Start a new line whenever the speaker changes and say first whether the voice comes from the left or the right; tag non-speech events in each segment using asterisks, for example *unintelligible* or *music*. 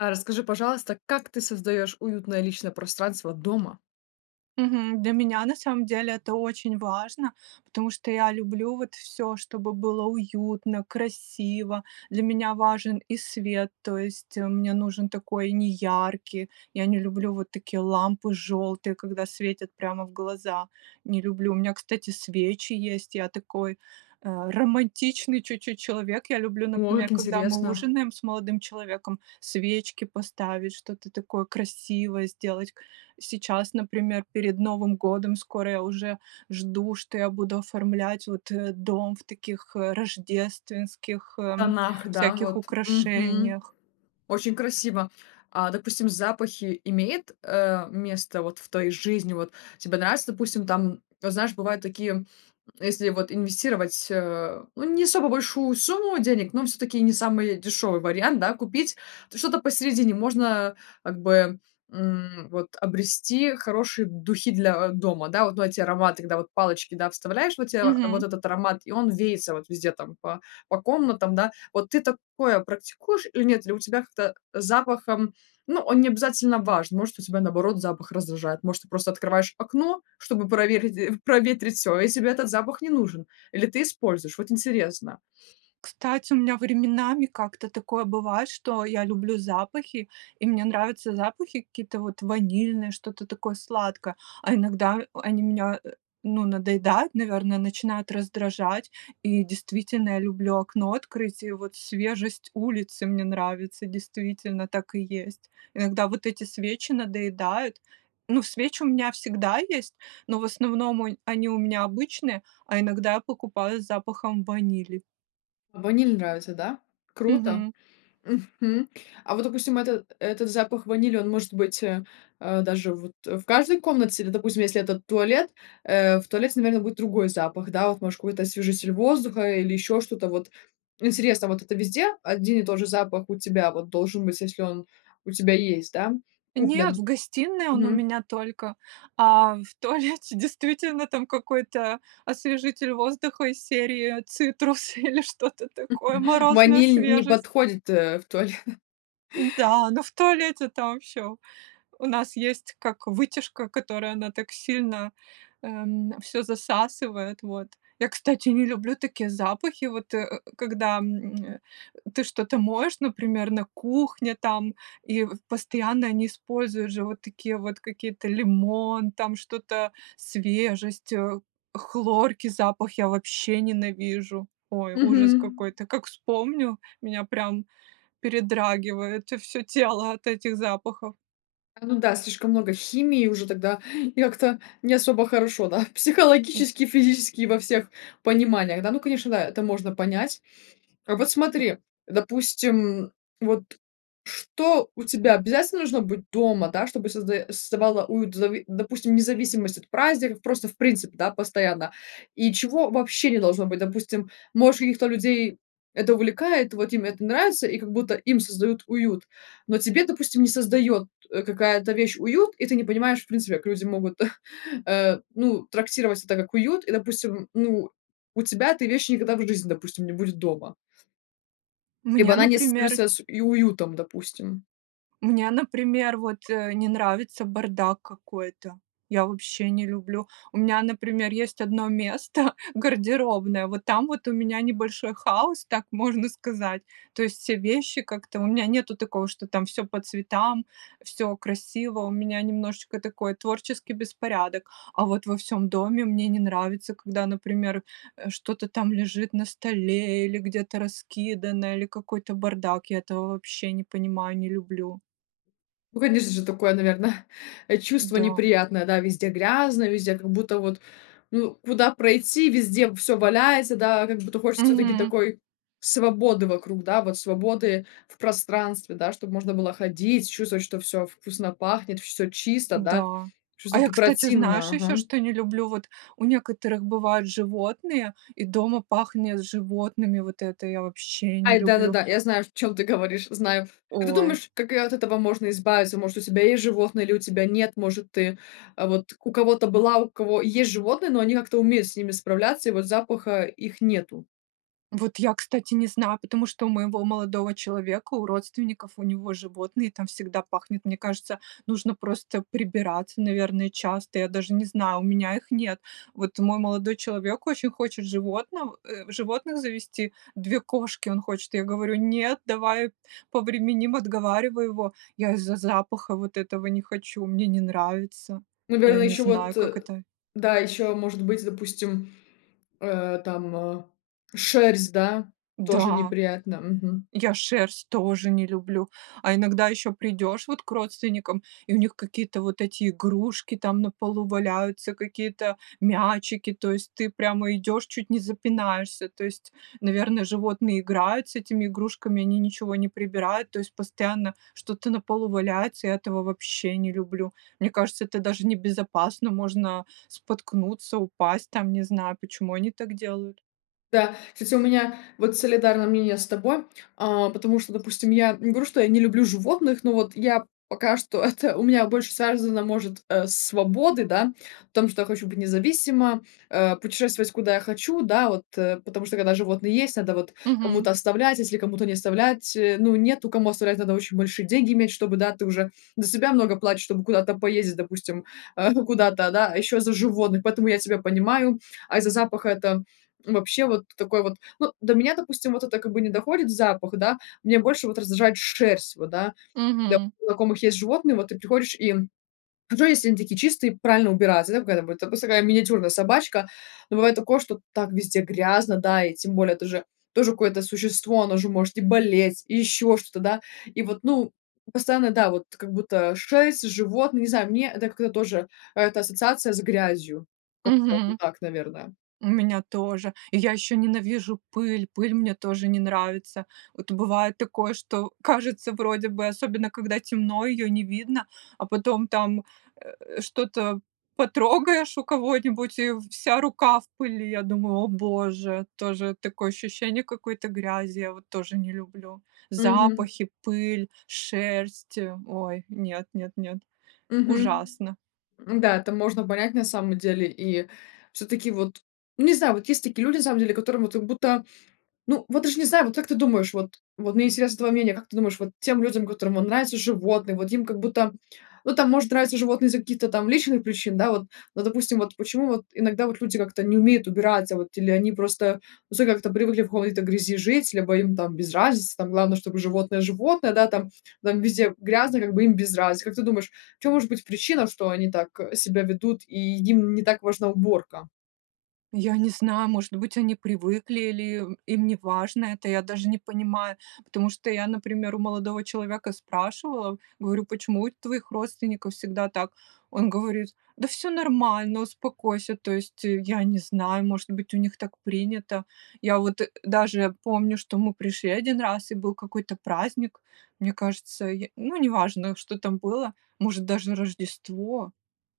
left: Э, расскажи, пожалуйста, как ты создаёшь уютное личное пространство дома?
right: Мгм. Для меня на самом деле это очень важно, потому что я люблю вот всё, чтобы было уютно, красиво. Для меня важен и свет, то есть мне нужен такой неяркий, я не люблю вот такие лампы желтые, когда светят прямо в глаза,- не люблю. У меня, кстати, свечи есть, я такой, э, романтичный чуть-чуть человек. Я люблю,
left: О,
right: например,
left: как
right: когда мы
left: интересно!
right: ужинаем с молодым человеком, свечки поставить, что-то такое красивое сделать. Сейчас, например, перед Новым годом, скоро я уже жду, что я буду оформлять вот, э, дом в таких, э, рождественских, эм,
left: Тонах, да,
right: всяких
left: вот. Мгм.
right: украшениях.
left: Очень красиво! А, допустим, запахи имеют, э, место вот в твоей жизни? Вот тебе нравится, допустим, там, вот, знаешь, бывают такие, если вот инвестировать, э, ну, не особо большую сумму денег, но всё-таки не самый дешевый вариант, да, купить, то что-то посередине можно как бы, м, вот обрести хорошие духи для, э, дома. Да, вот, ну, эти ароматы, когда вот палочки, да, вставляешь, вот те вот
right: Мгм.
left: этот аромат, и он веется вот везде там по по комнатам, да. Вот ты такое практикуешь или нет? Или у тебя как-то запахом, ну, он не обязательно важен, может, у тебя наоборот запах раздражает, может, просто открываешь окно, чтобы проверить проветрить всё, и тебе этот запах не нужен, или ты используешь. Вот интересно.
right: Кстати, у меня временами как-то такое бывает, что я люблю запахи, и мне нравятся запахи какие-то вот ванильное, что-то такое сладкое, а иногда а они меня, э, ну, надоедают, наверное, начинают раздражать. И действительно, я люблю окно открыть, и вот свежесть улицы мне нравится. Действительно, так и есть. Иногда вот эти свечи надоедают. Ну, свечи у меня всегда есть, но в основном онь они у меня обычные, а иногда я покупаю с запахом ванили.
left: Ваниль нравится, да? Круто.
right: Мгм.
left: Мгм. А вот, допустим, это этот запах ванили, он может быть, э, а, даже вот в каждой комнате, или, допустим, если этот туалет, э, в туалете, наверно, будет другой запах, да. Вот, может, какой-то освежитель воздуха или еще что-то, вот интересно, вот это везде один и тот же запах у тебя вот должен быть, если он у тебя есть, да,
right: Нет,
left: куплен?
right: в гостиной он у
left: Мгм.
right: меня только. А в туалете действительно там какой-то освежитель воздуха из серии "Цитрусы" или что-то такое,
left: *chuckles*
right: "Морозная
left: Ваниль не
right: свежесть".
left: подходит, э, в туале *chuckles*
right: Да, но в туалете там всё у нас есть как вытяжка, которая она так сильно, эм, всё засасывает, вот. Я, кстати, не люблю такие запахи, вот, э, когда, м, ты что-то моешь, например, на кухне там, и постоянно они используют же вот такие вот какие-то лимон, там что-то свежесть, э, хлорки запах я вообще ненавижу! Ой, ужас
left: Мгм.
right: какой-то! Как вспомню, меня прям передрагивает всё тело от этих запахов.
left: А, ну да, слишком много химии уже тогда, и как-то не особо хорошо, да,
right: М.
left: психологически и физически и во всех пониманиях. Да, ну конечно, да, это можно понять. Вот
right: М.
left: смотри, допустим, вот что у тебя обязательно должно быть дома, да, чтобы создаё создавала уют, в зави допустим, независимость от праздников, просто в принципе, да, постоянно, и чего вообще не должно быть? Допустим, может, каких-то людей это увлекает, вот им это нравится, и как будто им создают уют, но тебе, допустим, не создает, э, какая-то вещь уют, и ты не понимаешь в принципе, как люди могут, *chuckles* э, ну, трактировать это как уют. И, допустим, ну, у тебя этой вещи никогда в жизни, допустим, не будет дома. Либо
right: Мне,
left: она не
right: например
left: ассоциируется с и уютом, допустим.
right: Мне, например, вот, э, не нравится бардак какой-то, я вообще не люблю. У меня, например, есть одно место, гардеробная, вот там вот у меня небольшой хаос, так можно сказать, то есть все вещи как-то, у меня нету такого, что там всё по цветам, всё красиво, у меня немножечко такой творческий беспорядок. А вот во всём доме мне не нравится, когда, например, э, что-то там лежит на столе или где-то раскидано, или какой-то бардак, я этого вообще не понимаю, не люблю.
left: Ну, конечно же, такое, наверно, *chuckles* э, чувство
right: Да.
left: неприятное, да, везде грязно, везде как будто вот, ну, куда пройти, везде всё валяется, да? Как будто хочется всё-таки
right: Мгм.
left: такой свободы вокруг, да, вот, свободы в пространстве, да, чтоб можно было ходить, чувствовать, что всё вкусно пахнет, всё чисто, да.
right: Да. А я,
left: Шось-таки
right: кстати,
left: противно,
right: знаешь еще,
left: ага.
right: что не люблю? Вот у некоторых бывают животные, и дома пахнет животными, вот это я вообще не
left: Ай,
right: люблю!
left: да-да-да, я знаю, в чём ты говоришь, знаю. А ты
right: Ой.
left: думаешь, как, э, от этого можно избавиться? Может, у тебя есть животные или у тебя нет? Может, ты, а, вот у кого-то была, у кого есть животные, но они как-то умеют с ними справляться, и вот запаха их нету?
right: Вот я, кстати, не знаю, потому что у моего молодого человека, у родственников, у него животные, там всегда пахнет. Мне кажется, нужно просто прибираться, наверное, часто, я даже не знаю, у меня их нет. Вот мой молодой человек очень хочет животнов животных завести, 2 кошки он хочет. Я говорю: "Нет, давай повременим!" Отговариваю его. Я из-за запаха вот этого не хочу, мне не нравится. Я
left: Наверно,
right: не
left: ещё
right: знаю,
left: вот
right: как
left: э,
right: это.
left: да, ещё может быть, допустим, э, там, э, шерсть, да, тоже
right: Да!
left: неприятно. Мгм.
right: Я шерсть тоже не люблю. А иногда еще придешь вот к родственникам, и у них какие-то вот эти игрушки там на полу валяются, какие-то мячики. То есть ты прямо идешь, чуть не запинаешься, то есть, наверно, животные играют с этими игрушками. Они ничего не прибирают. То есть постоянно что-то на полу валяется, я этого вообще не люблю. Мне кажется, это даже небезопасно, можно споткнуться, упасть, там, не знаю. Почему они так делают?
left: Да, кстати, у меня вот солидарное мнение с тобой. А, потому что, допустим, я не говорю, что я не люблю животных, но вот я пока что это у меня больше связано, может, э, с свободой, да, в том, что я хочу быть независима, э, путешествовать, куда я хочу. Да, вот, э, потому что, когда животные есть, надо вот, э,
right: Мгм.
left: кому-то оставлять, если кому-то не оставлять, э, ну, нету кому оставлять, надо очень большие деньги иметь. Чтобы, да, ты уже за себя много платишь, чтобы куда-то поездить, допустим, а, ну, куда-то, да, а еще за животных. Поэтому я тебя понимаю. А из-за запаха это, м, вообще вот такой вот. Ну, до меня, допустим, вот это как бы не доходит запах, да. Мне больше вот раздражает шерсть, вот, да. Да,
right: Мгм.
left: у знакомых есть животные, вот ты приходишь, и, хорошо, если они такие чистые, и правильно убираться, да, какая там вот. Допустим, такая миниатюрная собачка. Ну, бывает такое, что так везде грязно, да, и тем более тоже тоже какое-то существо, оно же может и болеть, и еще что-то, да. И вот, ну, постоянно, да, вот как будто шерсть, животные, ну, не знаю, мне это как-то тоже, а, это ассоциация с грязью. Как-то вот
right: Мгм.
left: так, наверно.
right: У меня тоже. И я еще ненавижу пыль, пыль мне тоже не нравится. Вот бывает такое, что кажется, вроде бы, особенно когда темно, ее не видно, а потом там, э, что-то потрогаешь у кого-нибудь, и вся рука в пыли. Я думаю: "О боже!" Тоже такое ощущение какой-то грязи, я вот тоже не люблю.
left: Мгм.
right: Запахи, пыль, шерсть- э, ой! Нет, нет, нет,
left: Мгм.
right: ужасно!
left: Ну да, это можно понять на самом деле. И всё-таки вот, ну не знаю, вот есть такие люди на самом деле, которым вот как будто, ну вот даже не знаю. Вот как ты думаешь? Вот вот мне интересно твое мнение: как ты думаешь, вот тем людям, которым вон нравятся животные, вот им как будто, ну, там, может, нравится животное из-за каких-то там личных причин, да, вот? Ну, допустим, вот почему вот иногда вот люди как-то не умеют убираться, вот, или они просто, ну, *unintelligible* как-то привыкли в хой-то грязи жить, либо им там без разницы там? Главное, чтобы животное, животное, да, там там везде грязно, как бы им без разницы. Как ты думаешь, в чём может быть причина, что они так, э, себя ведут и им не так важна уборка?
right: Я не знаю, может быть, они привыкли или им им неважно это, я даже не понимаю, потому что я, например, у молодого человека спрашивала, говорю: "Почему у твоих родственников всегда так?" Он говорит: "Да всё нормально, успокойся". То есть я не знаю, может быть, у них так принято. Я вот даже помню, что мы пришли 1 раз, и был какой-то праздник, мне кажется, й ну, неважно, что там было, может, даже Рождество,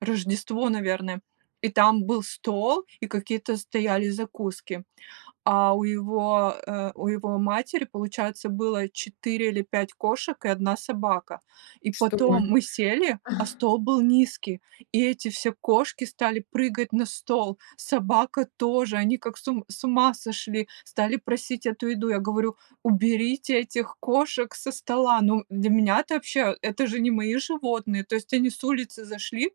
right: Рождество, наверное. И там был стол, и какие-то стояли закуски. А у его, э, у его матери, получается, было 4 или 5 кошек и 1 собака. И
left: Что
right: потом
left: мы?
right: мы сели, а стол был низкий, и эти все кошки стали прыгать на стол, собака тоже, они как с ум с ума сошли, стали просить эту еду! Я говорю: "Уберите этих кошек со стола!" Ну, для меня это вообще! Это же не мои животные! То есть они с улицы зашли,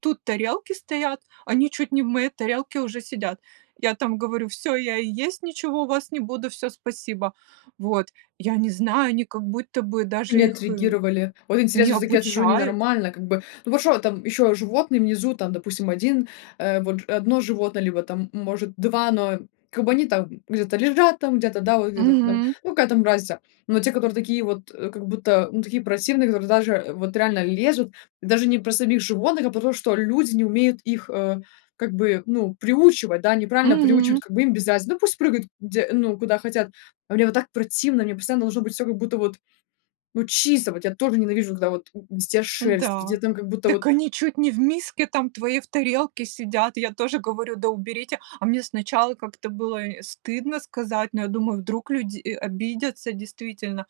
right: тут тарелки стоят, они чуть не в моей тарелке уже сидят. Я там говорю: "Всё, я и есть ничего у вас не буду, всё, спасибо!" Вот, я не знаю, они как будто бы
left: Они
right: даже их и
left: отреагировали. Вот
right: не
left: интересно, всё-таки я сижу
right: обучают.
left: ненормально как бы. Но вот что там ещё животные внизу, там, допустим, 1, э, вот 1 животное, либо там может 2, но как бы они там где-то лежат, там где-то, да, вот где-то там,
right: Мгм.
left: ну, какая там разница. Но те, которые такие вот, э, как будто, ну такие противные, которые даже вот реально лезут, даже не про самих животных, а потому что люди не умеют их, э, как бы, ну, приучивать, да, неправильно
right: Мгм.
left: приучивать, как бы им без разницы. Ну пусть прыгают где, ну, куда хотят, а мне вот так противно, мне постоянно должно быть всё как будто вот, ну, чисто вот, я тоже ненавижу, когда вот м м, везде шерсть, везде
right: Да,
left: там как будто
right: дак
left: вот
right: они чуть не в миске там, в твоей в тарелке сидят! Я тоже говорю: "Да уберите!" А мне сначала как-то было, э, стыдно сказать, но я думаю, вдруг люди, э, обидятся действительно.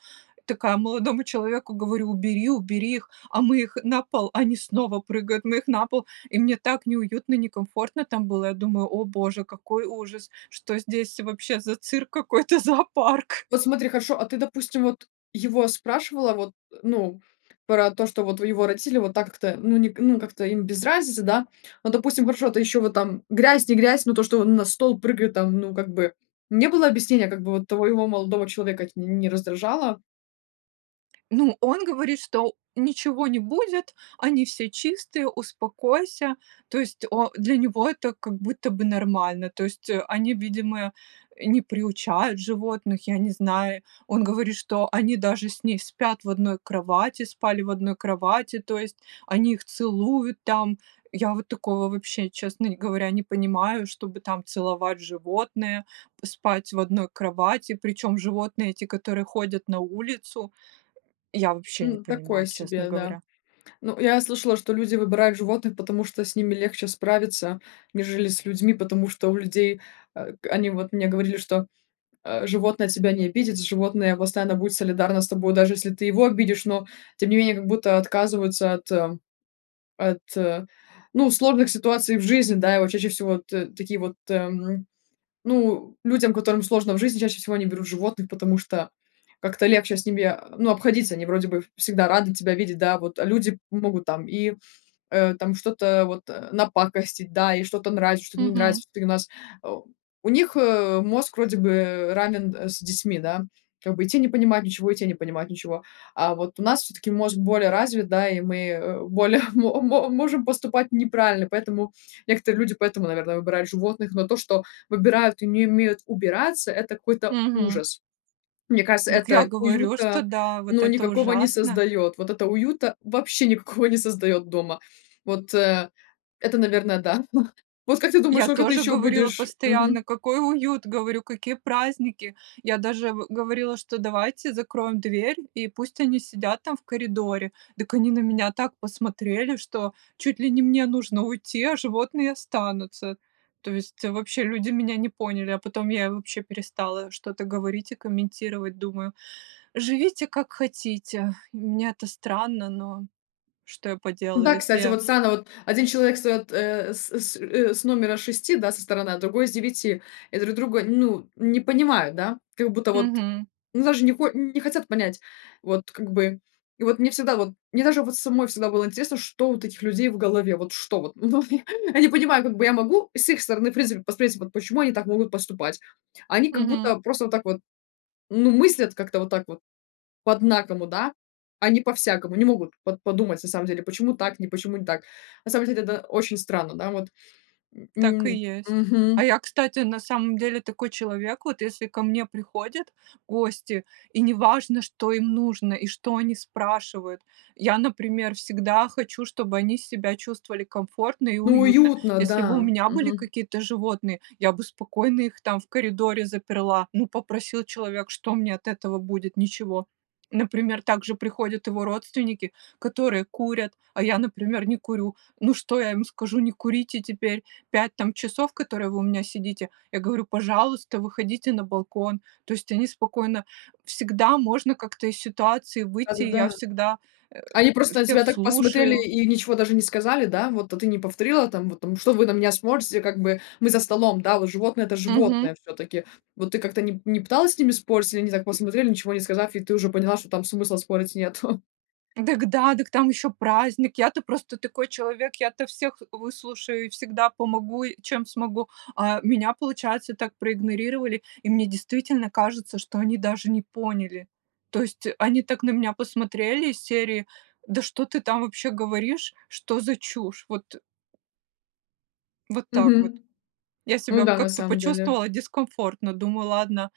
right: Такая молодому человеку говорю: "Убери, убери их!" А мы их на пол, они снова прыгают, мы их на пол, и мне так неуютно, некомфортно там было. Я думаю: "О Боже, какой ужас!" Что здесь вообще за цирк какой-то, зоопарк?
left: Вот смотри, хорошо, а ты, допустим, вот его спрашивала вот, ну, про то, что вот его родители вот так-то, ну, ни к ну, как-то им без разницы, да. Но, допустим, хорошо, это ещё вот там грязь не грязь, но то, что он на стол прыгает там, ну, как бы не было объяснения, как бы вот твоего молодого человека ть не раздражало?
right: Ну, он говорит, что ничего не будет, они все чистые, успокойся. То есть о для него это как будто бы нормально. То есть, э, они, видимо, э, не приучают животных, я не знаю. Он говорит, что они даже с ней спят в одной кровати, спали в одной кровати, то есть они их целуют там. Я вот такого вообще, честно говоря, не понимаю, чтобы там целовать животное, спать в одной кровати, причём животные эти, которые ходят на улицу, я вообще не
left: Ну, такое
right: понимаю, честно
left: себе, да.
right: говоря.
left: Ну, я слышала, что люди выбирают животных, потому что с ними легче справиться, нежели с людьми. Потому что у людей, э, к они вот мне говорили, что, э, животное тебя не обидит, животное постоянно будет солидарно с тобой, даже если ты его обидишь. Но тем не менее как будто отказываются от от, ну, сложных ситуаций в жизни, да. И вот чаще всего т такие вот, э, м, ну, людям, которым сложно в жизни, чаще всего они берут животных, потому что как-то легче с ними, а, ну, обходиться. Они вроде бы ф всегда рады тебя видеть, да. А вот люди могут там и, э, там что-то вот, э, напакостить, да, и что-то нравится, что-то не
right: Мгм.
left: нравится,. *unintelligible* Э, у них, э, мозг вроде бы ранен, э, с детьми, да. Как бы и те не понимают ничего, и те не понимать ничего. А вот у нас всё-таки мозг более развит, да, и мы, э, более *chuckles* мо мо можем поступать неправильно. Поэтому некоторые люди, поэтому, наверное, выбирают животных. Но то, что выбирают и не умеют убираться,- это какой-то
right: Мгм.
left: ужас. Мне кажется,
right: Дак, я
left: это
right: говорю, что
left: уюта,
right: да, вот
left: ну,
right: это
left: никакого не
right: ужасно!
left: создаёт, вот это уюта вообще никакого не создаёт дома. Вот это, наверно, да. *chuckles* Вот как ты думаешь,
right: Я
left: сколько ты
right: тоже
left: ещё
right: говорила
left: будешь
right: постоянно,
left: Мгм.
right: какой уют! Говорю, какие праздники! Я даже в говорила, что давайте закроем дверь, и пусть они сидят там в коридоре! Так они на меня так посмотрели, что чуть ли не мне нужно уйти, а животные останутся. То есть вообще люди меня не поняли, а потом я и вообще перестала что-то говорить и комментировать. Думаю, живите, как хотите. Для меня это странно, но что я поделаю,
left: Да,
right: если
left: кстати,
right: я
left: вот странно: вот один человек встаёт, э, с с, э, с номера 6, да, со стороны, а другой- с 9, и друг друга, ну, не понимают, да. Как будто вот,
right: Мгм.
left: ну, даже не хо не хотят понять. Вот как бы, и вот мне всегда, вот мне даже вот самой всегда было интересно, что вот у этих людей в голове. Вот что вот, ну, я не понимаю. Как бы я могу с их стороны, в принципе, посмотреть, вот почему они так могут поступать. А они как
right: Мгм.
left: будто просто вот так вот, ну, мыслят как-то вот так вот по-однакому, да. А не по-всякому, не могут вот по подумать на самом деле, почему так, не почему не так. На самом деле это очень странно, да. Вот, м
right: Так и
left: м.
right: есть. А
left: Мгм.
right: я, кстати, на самом деле такой человек. Вот если ко мне приходят гости, и не важно, что им нужно и что они спрашивают, я, например, всегда хочу, чтобы они себя чувствовали комфортно и
left: Ну,
right: уютно.
left: уютно,
right: Если бы у
left: да.
right: меня были
left: Мгм.
right: какие-то животные, я бы спокойно их там в коридоре заперла, ну, попросил человек, что мне от этого будет? Ничего. Например, также приходят его родственники, которые курят, а я, например, не курю. Ну, что я им скажу? Не курите теперь 5 там часов, которые вы у меня сидите. Я говорю: "Пожалуйста, выходите на балкон". То есть они спокойно всегда можно как-то из ситуации
left: Да,
right: выйти,
left: да,
right: и я
left: да.
right: всегда, э,
left: Они просто на тебя
right: всех
left: так посмотрели
right: слушаю.
left: и ничего даже не сказали, да? Вот, а ты не повторила там, вот там, что вы на меня смотрите, как бы, мы за столом, да, вот, животные- это
right: Мгм.
left: животные всё-таки. Вот, ты как-то ни не пыталась с ними спорить, или они так посмотрели, ничего не сказав, и ты уже поняла, что там смысла спорить нету? *chuckles*
right: Дак да, да к там ещё праздник, я-то просто такой человек, я-то всех выслушаю и всегда помогу, и чем смогу. А меня, получается, так проигнорировали, и мне действительно кажется, что они даже не поняли. То есть они так на меня посмотрели из серии: да что ты там вообще говоришь? Что за чушь! Вот, э Вот так вот.
left: Мгм.
right: Я
left: Ну
right: себя
left: да, на
right: как-то
left: самом деле.
right: почувствовала дискомфортно. Думаю, ладно,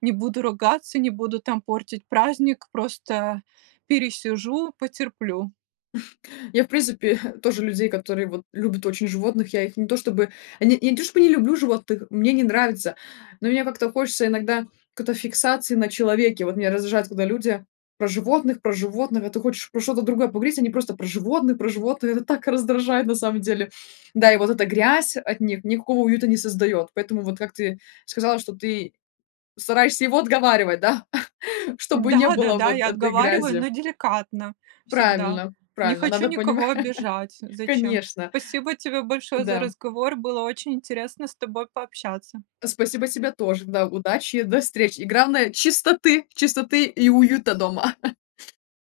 right: не буду ругаться, не буду там портить праздник, просто пересижу, потерплю.
left: *chuckles* Я, в принципе, *chuckles* тоже людей, которые вот любят очень животных. Я их не то чтобы не я то чтобы не люблю животных, мне они нравятся. Но мне как-то хочется иногда какой-то фиксации на человеке. Вот меня раздражает, когда люди про животных, про животных, а ты хочешь про что-то другое поговорить, они просто про животных, про животных, это так раздражает на самом деле. Да и вот эта грязь от них никакого уюта не создаёт, поэтому вот, как ты сказала, что ты стараешься его отговаривать, да, *chuckles* чтобы не было
right: Да-да-да,
left: вот
right: я
left: этой
right: отговариваю,
left: грязи.
right: но деликатно всегда.
left: Правильно,
right: Не
left: правильно
right: хочу
left: надо
right: никого
left: понимать,
right: обижать, зачем?
left: конечно.
right: Спасибо тебе большое за
left: Да.
right: разговор, было очень интересно с тобой пообщаться.
left: Спасибо тебе тоже, да. Удачи, до встречи и, главное, чистоты, чистоты и уюта дома. *laughs*